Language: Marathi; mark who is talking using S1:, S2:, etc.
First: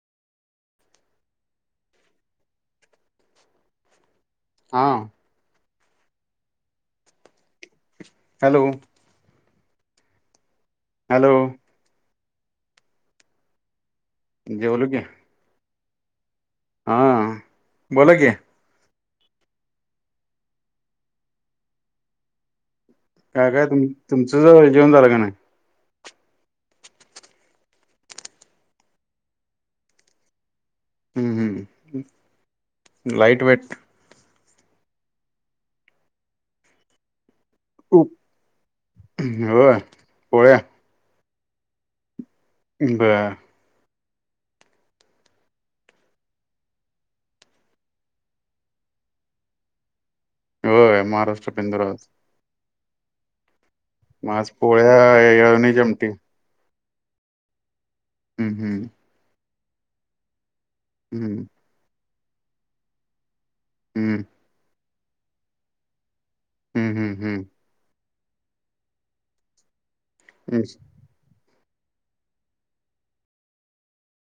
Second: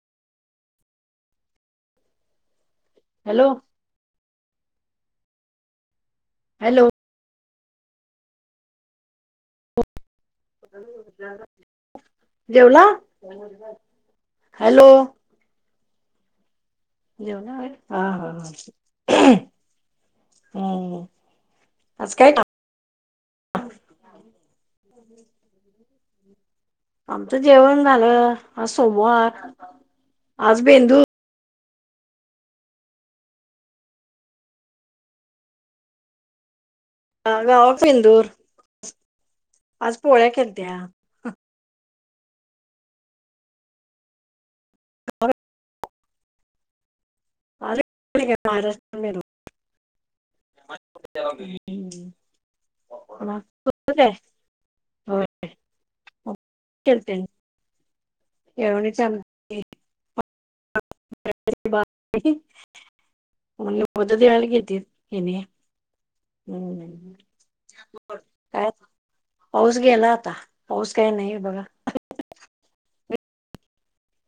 S1: हॅलो!
S2: हां.
S1: हॅलो!
S2: हॅलो! हॅलो
S1: जेवला? हॅलो
S2: जेवलो की. हा
S1: जेवला होय, हा
S2: बोला की
S1: हा हा. आज काय?
S2: काय गं तुम तुमचं सगळं जेवण झालं का नाही?
S1: आमचं जेवण झालं सोमवार. आज बेंदू
S2: हम्म हम्म लाईट वेट.
S1: गाव
S2: खूप
S1: पेंदूर
S2: होय
S1: आज पोळ्या केलत्या.
S2: हम्म ब
S1: [unintelligible]
S2: होय महाराष्ट्र पेंदुर आज.
S1: मग
S2: माझ पोळ्या ये नाही जमती.
S1: केलते
S2: हम्म
S1: [unintelligible]
S2: हम्म
S1: नी चालते.
S2: हम्म.
S1: [unintelligible] द्यायला गेलती हेने. हम्म काय पाऊस गेला आता पाऊस काही नाही बघा.